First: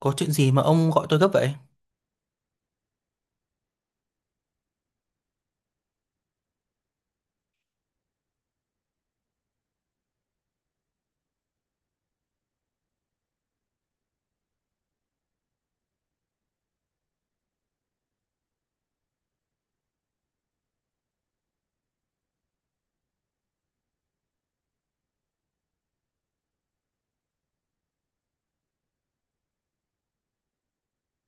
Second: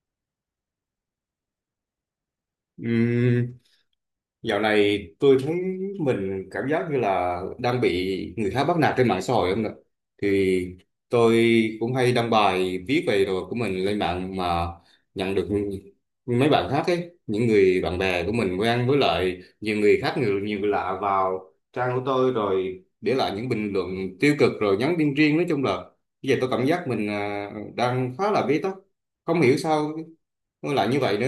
Có chuyện gì mà ông gọi tôi gấp vậy? Ừm, dạo này tôi thấy mình cảm giác như là đang bị người khác bắt nạt trên mạng xã hội không ạ? Thì tôi cũng hay đăng bài viết về đồ của mình lên mạng mà nhận được mấy bạn khác ấy, những người bạn bè của mình quen với lại nhiều người khác nhiều nhiều người lạ vào trang của tôi rồi để lại những bình luận tiêu cực rồi nhắn tin riêng, nói chung là bây giờ tôi cảm giác mình đang khá là bế tắc, không hiểu sao nó lại như vậy nữa.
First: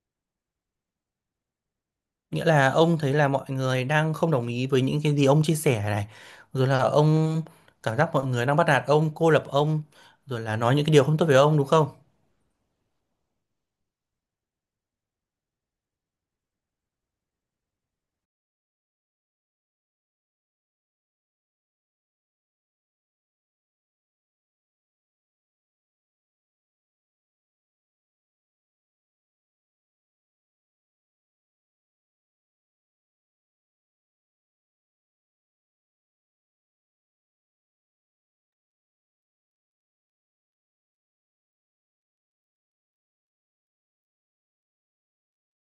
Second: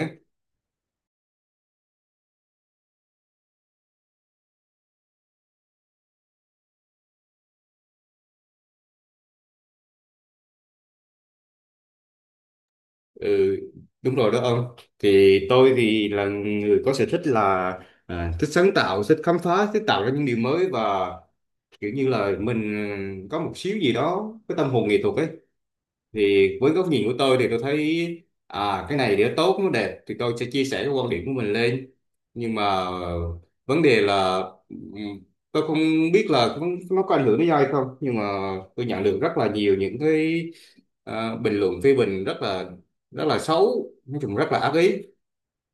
Nghĩa là ông thấy là mọi người đang không đồng ý với những cái gì ông chia sẻ này. Rồi là ông cảm giác mọi người đang bắt nạt ông, cô lập ông. Rồi là nói những cái điều không tốt về ông đúng không? Ừ, đúng rồi đó ông. Thì tôi thì là người có sở thích là thích sáng tạo, thích khám phá, thích tạo ra những điều mới, và kiểu như là mình có một xíu gì đó, cái tâm hồn nghệ thuật ấy. Thì với góc nhìn của tôi thì tôi thấy cái này để tốt nó đẹp thì tôi sẽ chia sẻ cái quan điểm của mình lên. Nhưng mà vấn đề là ừm, tôi không biết là nó có ảnh hưởng đến ai không, nhưng mà tôi nhận được rất là nhiều những cái bình luận phê bình rất là xấu, nói chung rất là ác ý.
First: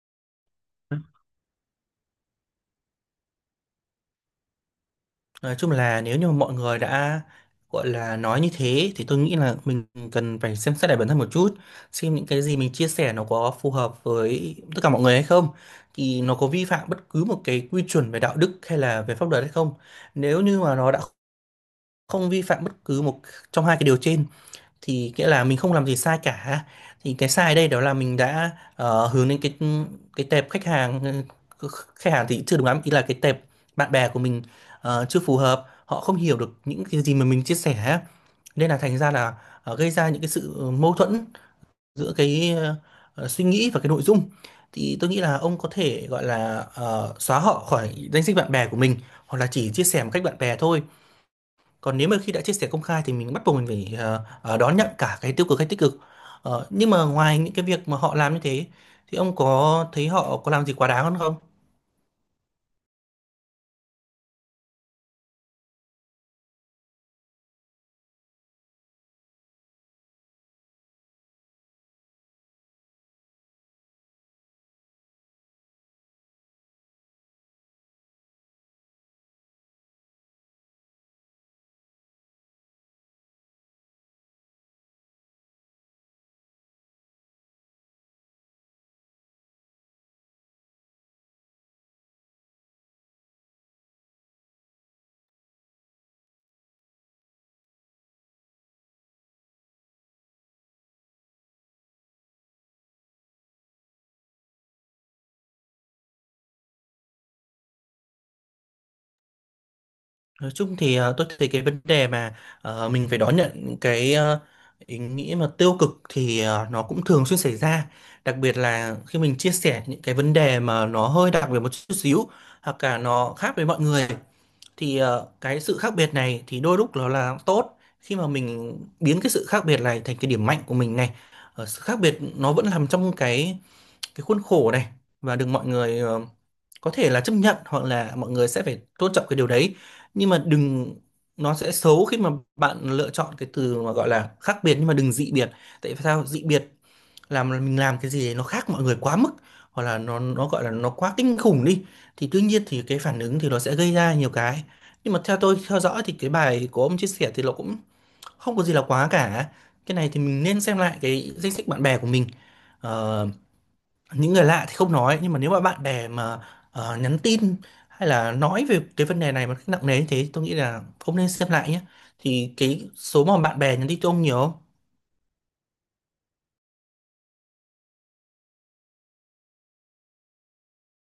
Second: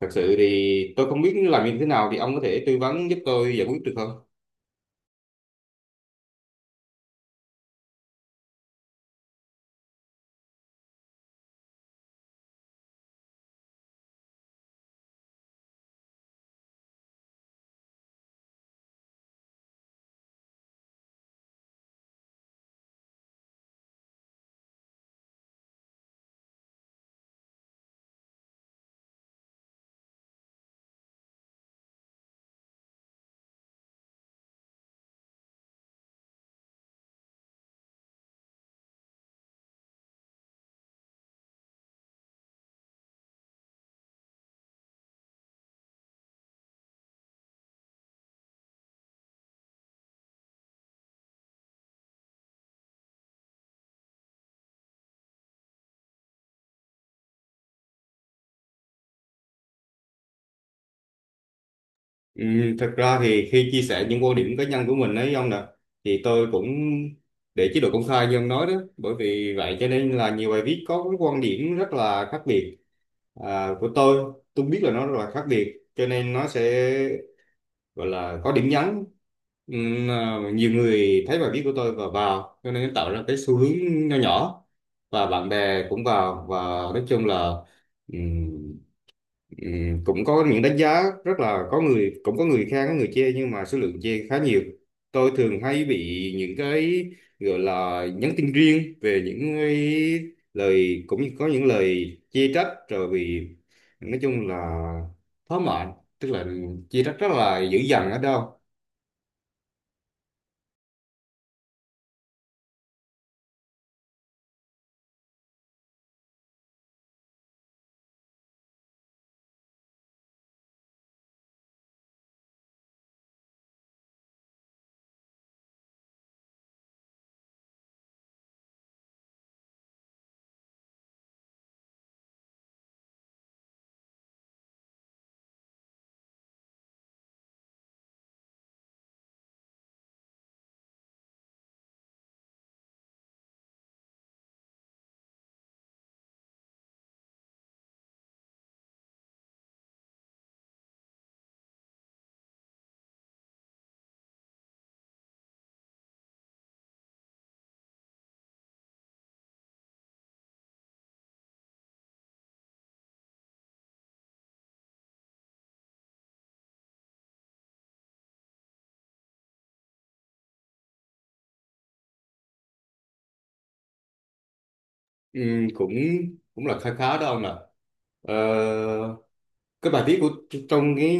Thật sự thì tôi không biết làm như thế nào, thì ông có thể tư vấn giúp tôi giải quyết được không? Nói chung là nếu như mà mọi người đã gọi là nói như thế thì tôi nghĩ là mình cần phải xem xét lại bản thân một chút. Xem những cái gì mình chia sẻ nó có phù hợp với tất cả mọi người hay không. Thì nó có vi phạm bất cứ một cái quy chuẩn về đạo đức hay là về pháp luật hay không. Nếu như mà nó đã không vi phạm bất cứ một trong hai cái điều trên thì nghĩa là mình không làm gì sai cả, thì cái sai ở đây đó là mình đã hướng đến cái tệp khách hàng, ờ, khách hàng thì chưa đúng lắm, ý là cái tệp bạn bè của mình chưa phù hợp, họ không hiểu được những cái gì mà mình chia sẻ, nên là thành ra là gây ra những cái sự mâu thuẫn giữa cái suy nghĩ và cái nội dung. Thì tôi nghĩ là ông có thể gọi là xóa họ khỏi danh sách bạn bè của mình, hoặc là chỉ chia sẻ một cách bạn bè thôi, còn nếu mà khi đã chia sẻ công khai thì mình bắt buộc mình phải đón nhận cả cái tiêu cực hay tích cực. Nhưng mà ngoài những cái việc mà họ làm như thế thì ông có thấy họ có làm gì quá đáng hơn không? Ừ, thật ra thì khi chia sẻ những quan điểm cá nhân của mình ấy ông nè, thì tôi cũng để chế độ công khai như ông nói đó. Bởi vì vậy cho nên là nhiều bài viết có cái quan điểm rất là khác biệt, của tôi biết là nó rất là khác biệt cho nên nó sẽ gọi là có điểm nhấn. Nhiều người thấy bài viết của tôi và vào, cho nên tạo ra cái xu hướng nho nhỏ, và bạn bè cũng vào và nói chung là ừ, Ừ, cũng có những đánh giá rất là, có người cũng có người khen có người chê, nhưng mà số lượng chê khá nhiều. Tôi thường hay bị những cái gọi là nhắn tin riêng về những cái lời, cũng như có những lời chê trách rồi, vì nói chung là thỏa mãn, tức là chê trách rất là dữ dằn ở đâu. Nói chung thì tôi thấy cái vấn đề mà mình phải đón nhận những cái ý nghĩa mà tiêu cực thì nó cũng thường xuyên xảy ra, đặc biệt là khi mình chia sẻ những cái vấn đề mà nó hơi đặc biệt một chút xíu hoặc cả nó khác với mọi người. Thì cái sự khác biệt này thì đôi lúc nó là tốt khi mà mình biến cái sự khác biệt này thành cái điểm mạnh của mình này. Sự khác biệt nó vẫn nằm trong cái khuôn khổ này, và được mọi người có thể là chấp nhận, hoặc là mọi người sẽ phải tôn trọng cái điều đấy. Nhưng mà đừng, nó sẽ xấu khi mà bạn lựa chọn cái từ mà gọi là khác biệt nhưng mà đừng dị biệt. Tại vì sao dị biệt, làm mình làm cái gì đấy nó khác mọi người quá mức, hoặc là nó gọi là nó quá kinh khủng đi, thì tuy nhiên thì cái phản ứng thì nó sẽ gây ra nhiều cái. Nhưng mà theo tôi theo dõi thì cái bài của ông chia sẻ thì nó cũng không có gì là quá cả. Cái này thì mình nên xem lại cái danh sách bạn bè của mình. Ờ, những người lạ thì không nói, nhưng mà nếu mà bạn bè mà nhắn tin hay là nói về cái vấn đề này mà cách nặng nề như thế, tôi nghĩ là ông nên xem lại nhé. Thì cái số mà bạn bè nhắn tin cho ông nhiều không? Ừ, cũng cũng là khá khá đó ông ạ. ờ, cái bài viết của, trong cái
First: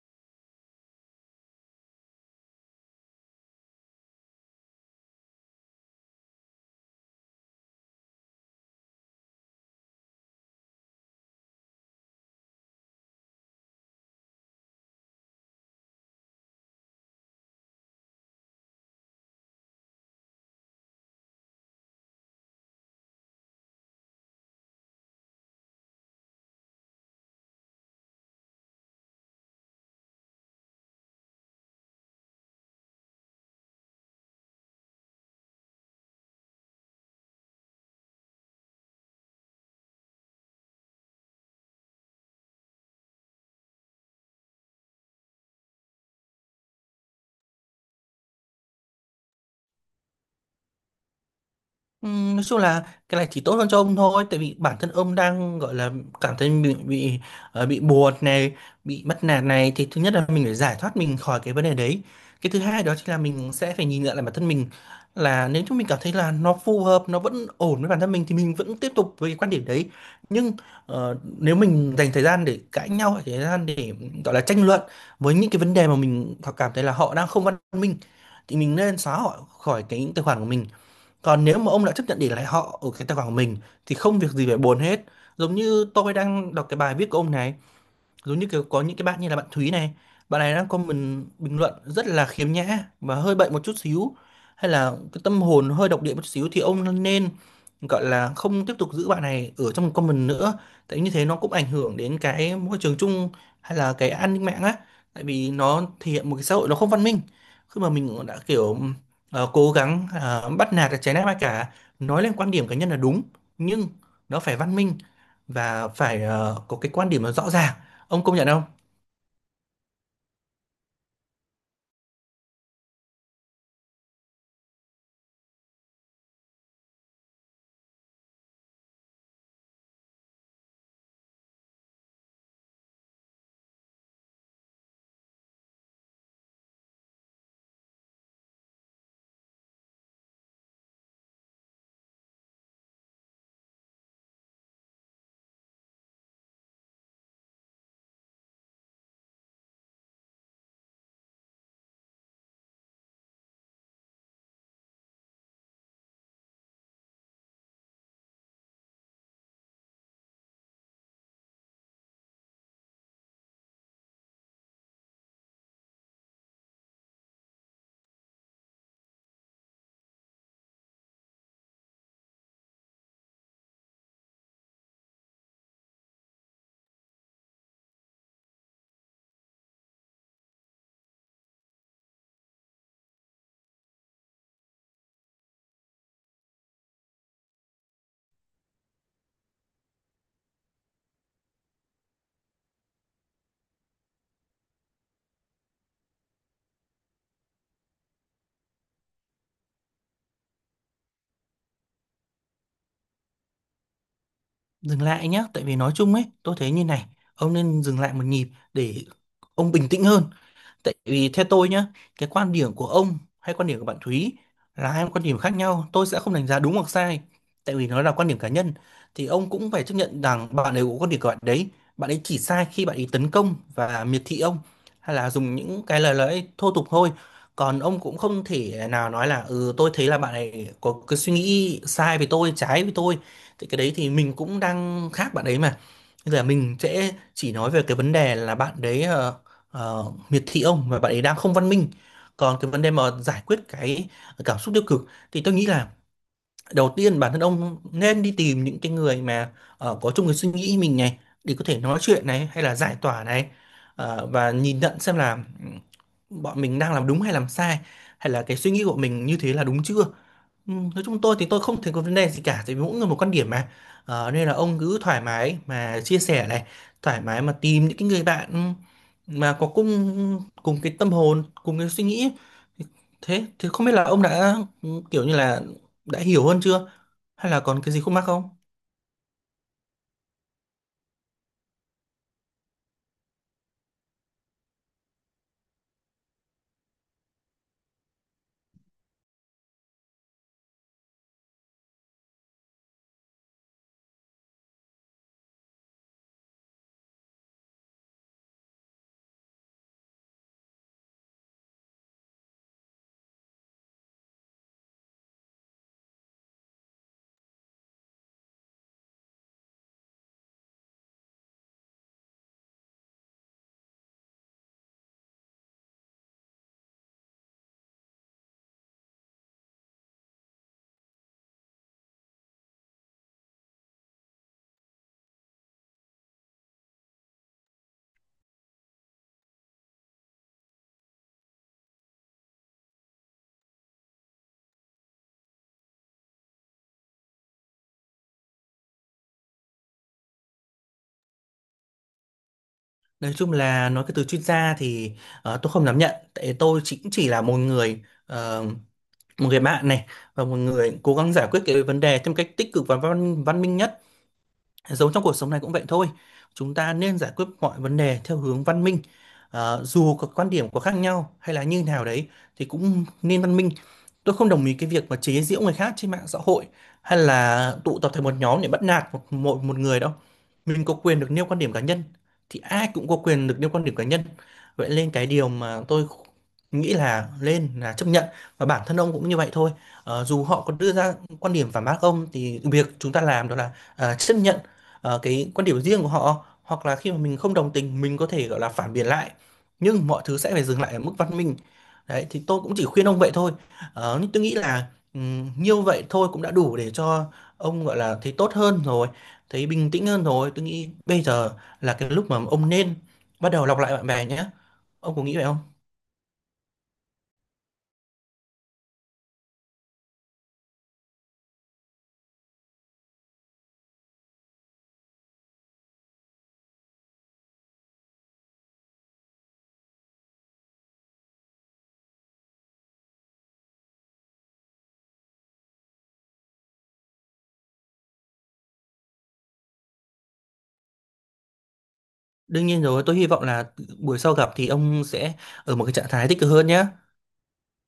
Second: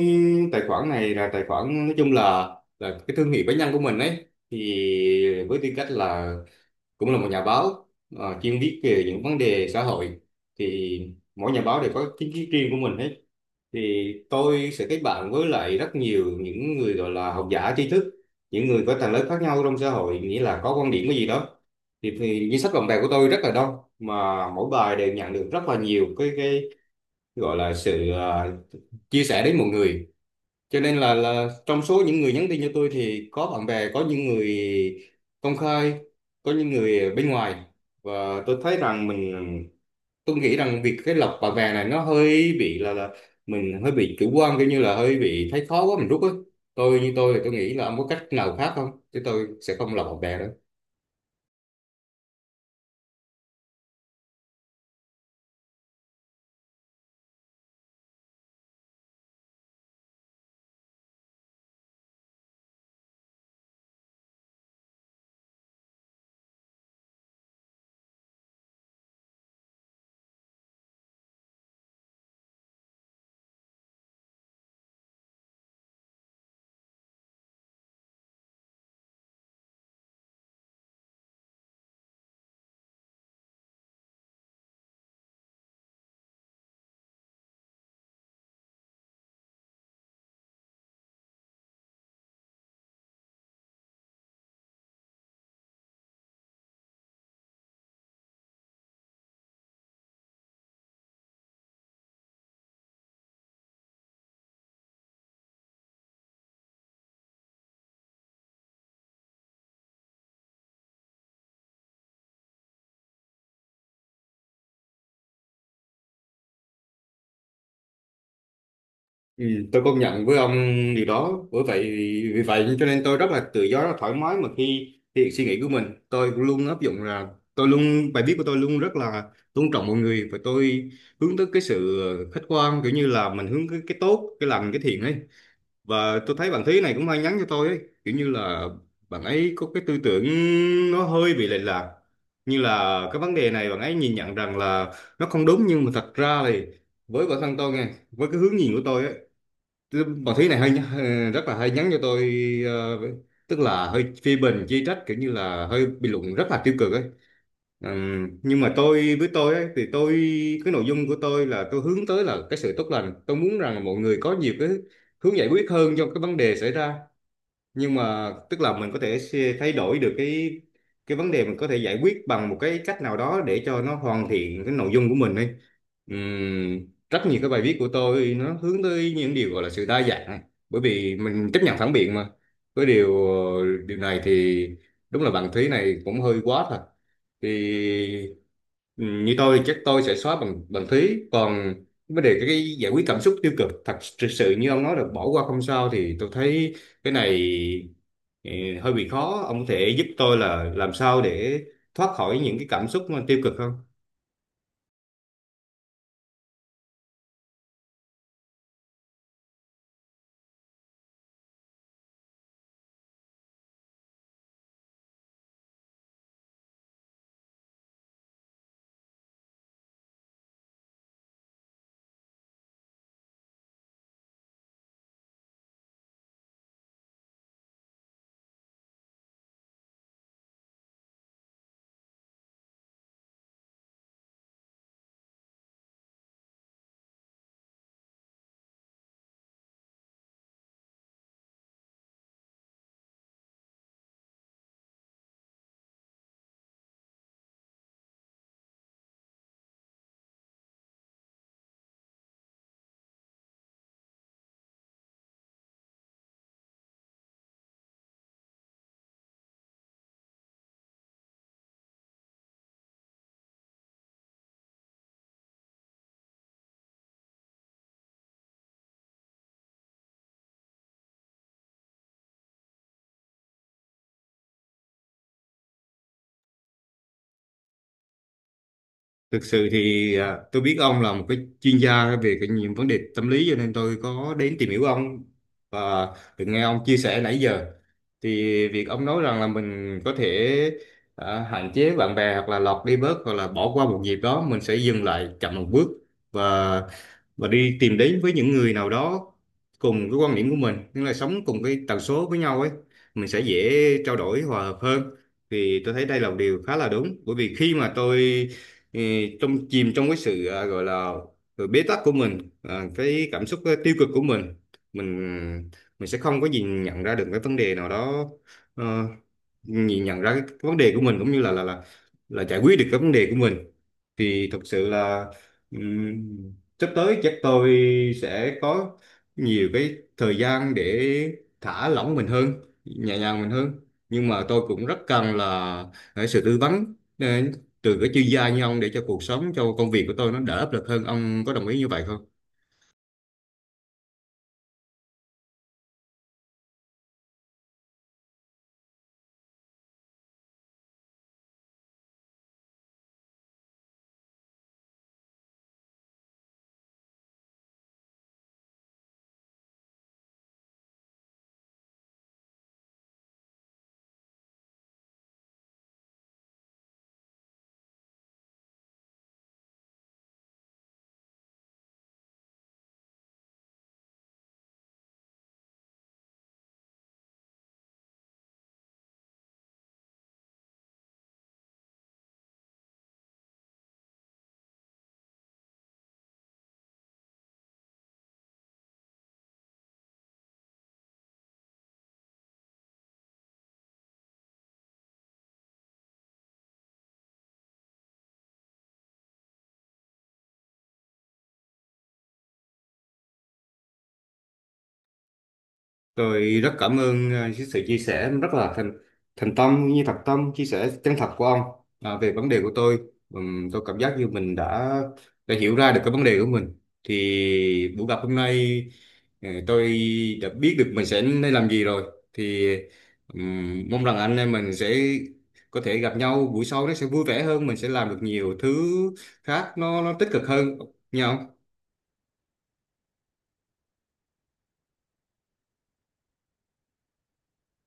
tài khoản này, là tài khoản nói chung là cái thương hiệu cá nhân của mình ấy, thì với tư cách là cũng là một nhà báo chuyên viết về những vấn đề xã hội, thì mỗi nhà báo đều có kiến thức riêng của mình hết. Thì tôi sẽ kết bạn với lại rất nhiều những người gọi là học giả tri thức, những người có tầng lớp khác nhau trong xã hội, nghĩa là có quan điểm cái gì đó. Thì danh sách bạn bè của tôi rất là đông, mà mỗi bài đều nhận được rất là nhiều cái gọi là sự chia sẻ đến mọi người. Cho nên là trong số những người nhắn tin cho tôi thì có bạn bè, có những người công khai, có những người bên ngoài, và tôi thấy rằng mình, tôi nghĩ rằng việc cái lọc bạn bè này nó hơi bị là mình hơi bị chủ quan, kiểu như là hơi bị thấy khó quá mình rút á. Tôi như tôi thì tôi nghĩ là ông có cách nào khác không, chứ tôi sẽ không lọc bạn bè đâu. Nói chung là cái này chỉ tốt hơn cho ông thôi, tại vì bản thân ông đang gọi là cảm thấy bị bị buồn này, bị mất nạt này, thì thứ nhất là mình phải giải thoát mình khỏi cái vấn đề đấy. Cái thứ hai đó chính là mình sẽ phải nhìn nhận lại bản thân mình, là nếu chúng mình cảm thấy là nó phù hợp, nó vẫn ổn với bản thân mình thì mình vẫn tiếp tục với cái quan điểm đấy. Nhưng nếu mình dành thời gian để cãi nhau hay thời gian để gọi là tranh luận với những cái vấn đề mà mình cảm thấy là họ đang không văn minh, thì mình nên xóa họ khỏi cái tài khoản của mình. Còn nếu mà ông đã chấp nhận để lại họ ở cái tài khoản của mình thì không việc gì phải buồn hết. Giống như tôi đang đọc cái bài viết của ông này, giống như kiểu có những cái bạn như là bạn Thúy này, bạn này đang comment bình luận rất là khiếm nhã và hơi bệnh một chút xíu, hay là cái tâm hồn hơi độc địa một chút xíu, thì ông nên gọi là không tiếp tục giữ bạn này ở trong comment nữa. Tại như thế nó cũng ảnh hưởng đến cái môi trường chung hay là cái an ninh mạng á, tại vì nó thể hiện một cái xã hội nó không văn minh. Khi mà mình đã kiểu cố gắng bắt nạt trái nét ai cả, nói lên quan điểm cá nhân là đúng, nhưng nó phải văn minh và phải có cái quan điểm nó rõ ràng, ông công nhận không? Ừ, tôi công nhận với ông điều đó. Bởi vậy vì vậy cho nên tôi rất là tự do rất là thoải mái mà, khi thể hiện suy nghĩ của mình tôi luôn áp dụng là tôi luôn, bài viết của tôi luôn rất là tôn trọng mọi người, và tôi hướng tới cái sự khách quan, kiểu như là mình hướng cái tốt cái lành cái thiện ấy. Và tôi thấy bạn Thúy này cũng hay nhắn cho tôi ấy, kiểu như là bạn ấy có cái tư tưởng nó hơi bị lệch lạc, như là cái vấn đề này bạn ấy nhìn nhận rằng là nó không đúng, nhưng mà thật ra thì với bản thân tôi nghe, với cái hướng nhìn của tôi á. Bà Thúy này hơi hơi- rất là hay nhắn cho tôi, ờ, tức là hơi phê bình chỉ trách, kiểu như là hơi bình luận rất là tiêu cực ấy. Nhưng mà tôi với tôi ấy, thì tôi, cái nội dung của tôi là tôi hướng tới là cái sự tốt lành. Tôi muốn rằng mọi người có nhiều cái hướng giải quyết hơn cho cái vấn đề xảy ra, nhưng mà tức là mình có thể thay đổi được cái vấn đề, mình có thể giải quyết bằng một cái cách nào đó để cho nó hoàn thiện cái nội dung của mình đi. Ừm, Rất nhiều cái bài viết của tôi nó hướng tới những điều gọi là sự đa dạng, bởi vì mình chấp nhận phản biện mà. Với điều điều này thì đúng là bạn Thúy này cũng hơi quá thật. Thì ừ, như tôi thì chắc tôi sẽ xóa bằng bằng phí. Còn vấn đề cái giải quyết cảm xúc tiêu cực, thật sự như ông nói là bỏ qua không sao, thì tôi thấy cái này ừ, hơi bị khó. Ông có thể giúp tôi là làm sao để thoát khỏi những cái cảm xúc mà tiêu cực không? Dừng lại nhé, tại vì nói chung ấy, tôi thấy như này, ông nên dừng lại một nhịp để ông bình tĩnh hơn. Tại vì theo tôi nhá, cái quan điểm của ông hay quan điểm của bạn Thúy là hai quan điểm khác nhau. Tôi sẽ không đánh giá đúng hoặc sai. Tại vì nó là quan điểm cá nhân. Thì ông cũng phải chấp nhận rằng bạn ấy có quan điểm của bạn đấy. Bạn ấy chỉ sai khi bạn ấy tấn công và miệt thị ông. Hay là dùng những cái lời lẽ thô tục thôi. Còn ông cũng không thể nào nói là ừ tôi thấy là bạn ấy có cái suy nghĩ sai với tôi, trái với tôi. Thì cái đấy thì mình cũng đang khác bạn ấy mà. Bây giờ mình sẽ chỉ nói về cái vấn đề là bạn đấy miệt thị ông và bạn ấy đang không văn minh. Còn cái vấn đề mà giải quyết cái cảm xúc tiêu cực thì tôi nghĩ là đầu tiên bản thân ông nên đi tìm những cái người mà có chung cái suy nghĩ mình này, để có thể nói chuyện này hay là giải tỏa này. Ờ, và nhìn nhận xem là ừ, bọn mình đang làm đúng hay làm sai, hay là cái suy nghĩ của mình như thế là đúng chưa. Ừ, nói chung tôi thì tôi không thấy có vấn đề gì cả, tại vì mỗi người một quan điểm mà. Nên là ông cứ thoải mái mà chia sẻ này, thoải mái mà tìm những cái người bạn ừ, mà có cùng cùng cái tâm hồn, cùng cái suy nghĩ. Thế thì không biết là ông đã ừ, kiểu như là đã hiểu hơn chưa, hay là còn cái gì khúc mắc không? Thực sự thì tôi biết ông là một cái chuyên gia về cái những vấn đề tâm lý, cho nên tôi có đến tìm hiểu ông và được nghe ông chia sẻ nãy giờ. Thì việc ông nói rằng là mình có thể hạn chế bạn bè, hoặc là lọt đi bớt, hoặc là bỏ qua một dịp đó, mình sẽ dừng lại chậm một bước, và và đi tìm đến với những người nào đó cùng cái quan điểm của mình, nhưng là sống cùng cái tần số với nhau ấy, mình sẽ dễ trao đổi hòa hợp hơn. Thì tôi thấy đây là một điều khá là đúng, bởi vì khi mà tôi ừ, trong chìm trong cái sự gọi là sự bế tắc của mình, cái cảm xúc tiêu cực của mình, mình mình sẽ không có gì nhận ra được cái vấn đề nào đó, ờ, nhìn nhận ra cái vấn đề của mình, cũng như là là giải quyết được cái vấn đề của mình. Thì thực sự là ừm, sắp tới chắc tôi sẽ có nhiều cái thời gian để thả lỏng mình hơn, nhẹ nhàng mình hơn. Nhưng mà tôi cũng rất cần là cái sự tư vấn từ các chuyên gia như ông, để cho cuộc sống cho công việc của tôi nó đỡ áp lực hơn. Ông có đồng ý như vậy không? Nói chung là nói cái từ chuyên gia thì tôi không dám nhận, tại tôi chỉ là một người một người bạn này, và một người cố gắng giải quyết cái vấn đề theo một cách tích cực và văn văn minh nhất. Giống trong cuộc sống này cũng vậy thôi. Chúng ta nên giải quyết mọi vấn đề theo hướng văn minh. Dù có quan điểm có khác nhau hay là như nào đấy thì cũng nên văn minh. Tôi không đồng ý cái việc mà chế giễu người khác trên mạng xã hội, hay là tụ tập thành một nhóm để bắt nạt một, một một người đâu. Mình có quyền được nêu quan điểm cá nhân, thì ai cũng có quyền được nêu quan điểm cá nhân. Vậy nên cái điều mà tôi nghĩ là lên là chấp nhận, và bản thân ông cũng như vậy thôi. Dù họ có đưa ra quan điểm phản bác ông thì việc chúng ta làm đó là à, chấp nhận cái quan điểm riêng của họ, hoặc là khi mà mình không đồng tình mình có thể gọi là phản biện lại, nhưng mọi thứ sẽ phải dừng lại ở mức văn minh. Đấy thì tôi cũng chỉ khuyên ông vậy thôi. Nhưng tôi nghĩ là nhiêu vậy thôi cũng đã đủ để cho ông gọi là thấy tốt hơn rồi, thấy bình tĩnh hơn rồi. Tôi nghĩ bây giờ là cái lúc mà ông nên bắt đầu lọc lại bạn bè nhé. Ông có nghĩ vậy không? Tôi rất cảm ơn cái sự chia sẻ rất là thành thành tâm, cũng như thật tâm chia sẻ chân thật của ông về vấn đề của tôi. Tôi cảm giác như mình đã hiểu ra được cái vấn đề của mình. Thì buổi gặp hôm nay tôi đã biết được mình sẽ nên làm gì rồi. Thì mong rằng anh em mình sẽ có thể gặp nhau buổi sau nó sẽ vui vẻ hơn, mình sẽ làm được nhiều thứ khác nó tích cực hơn nhau. Đương nhiên rồi, tôi hy vọng là buổi sau gặp thì ông sẽ ở một cái trạng thái tích cực hơn nhé.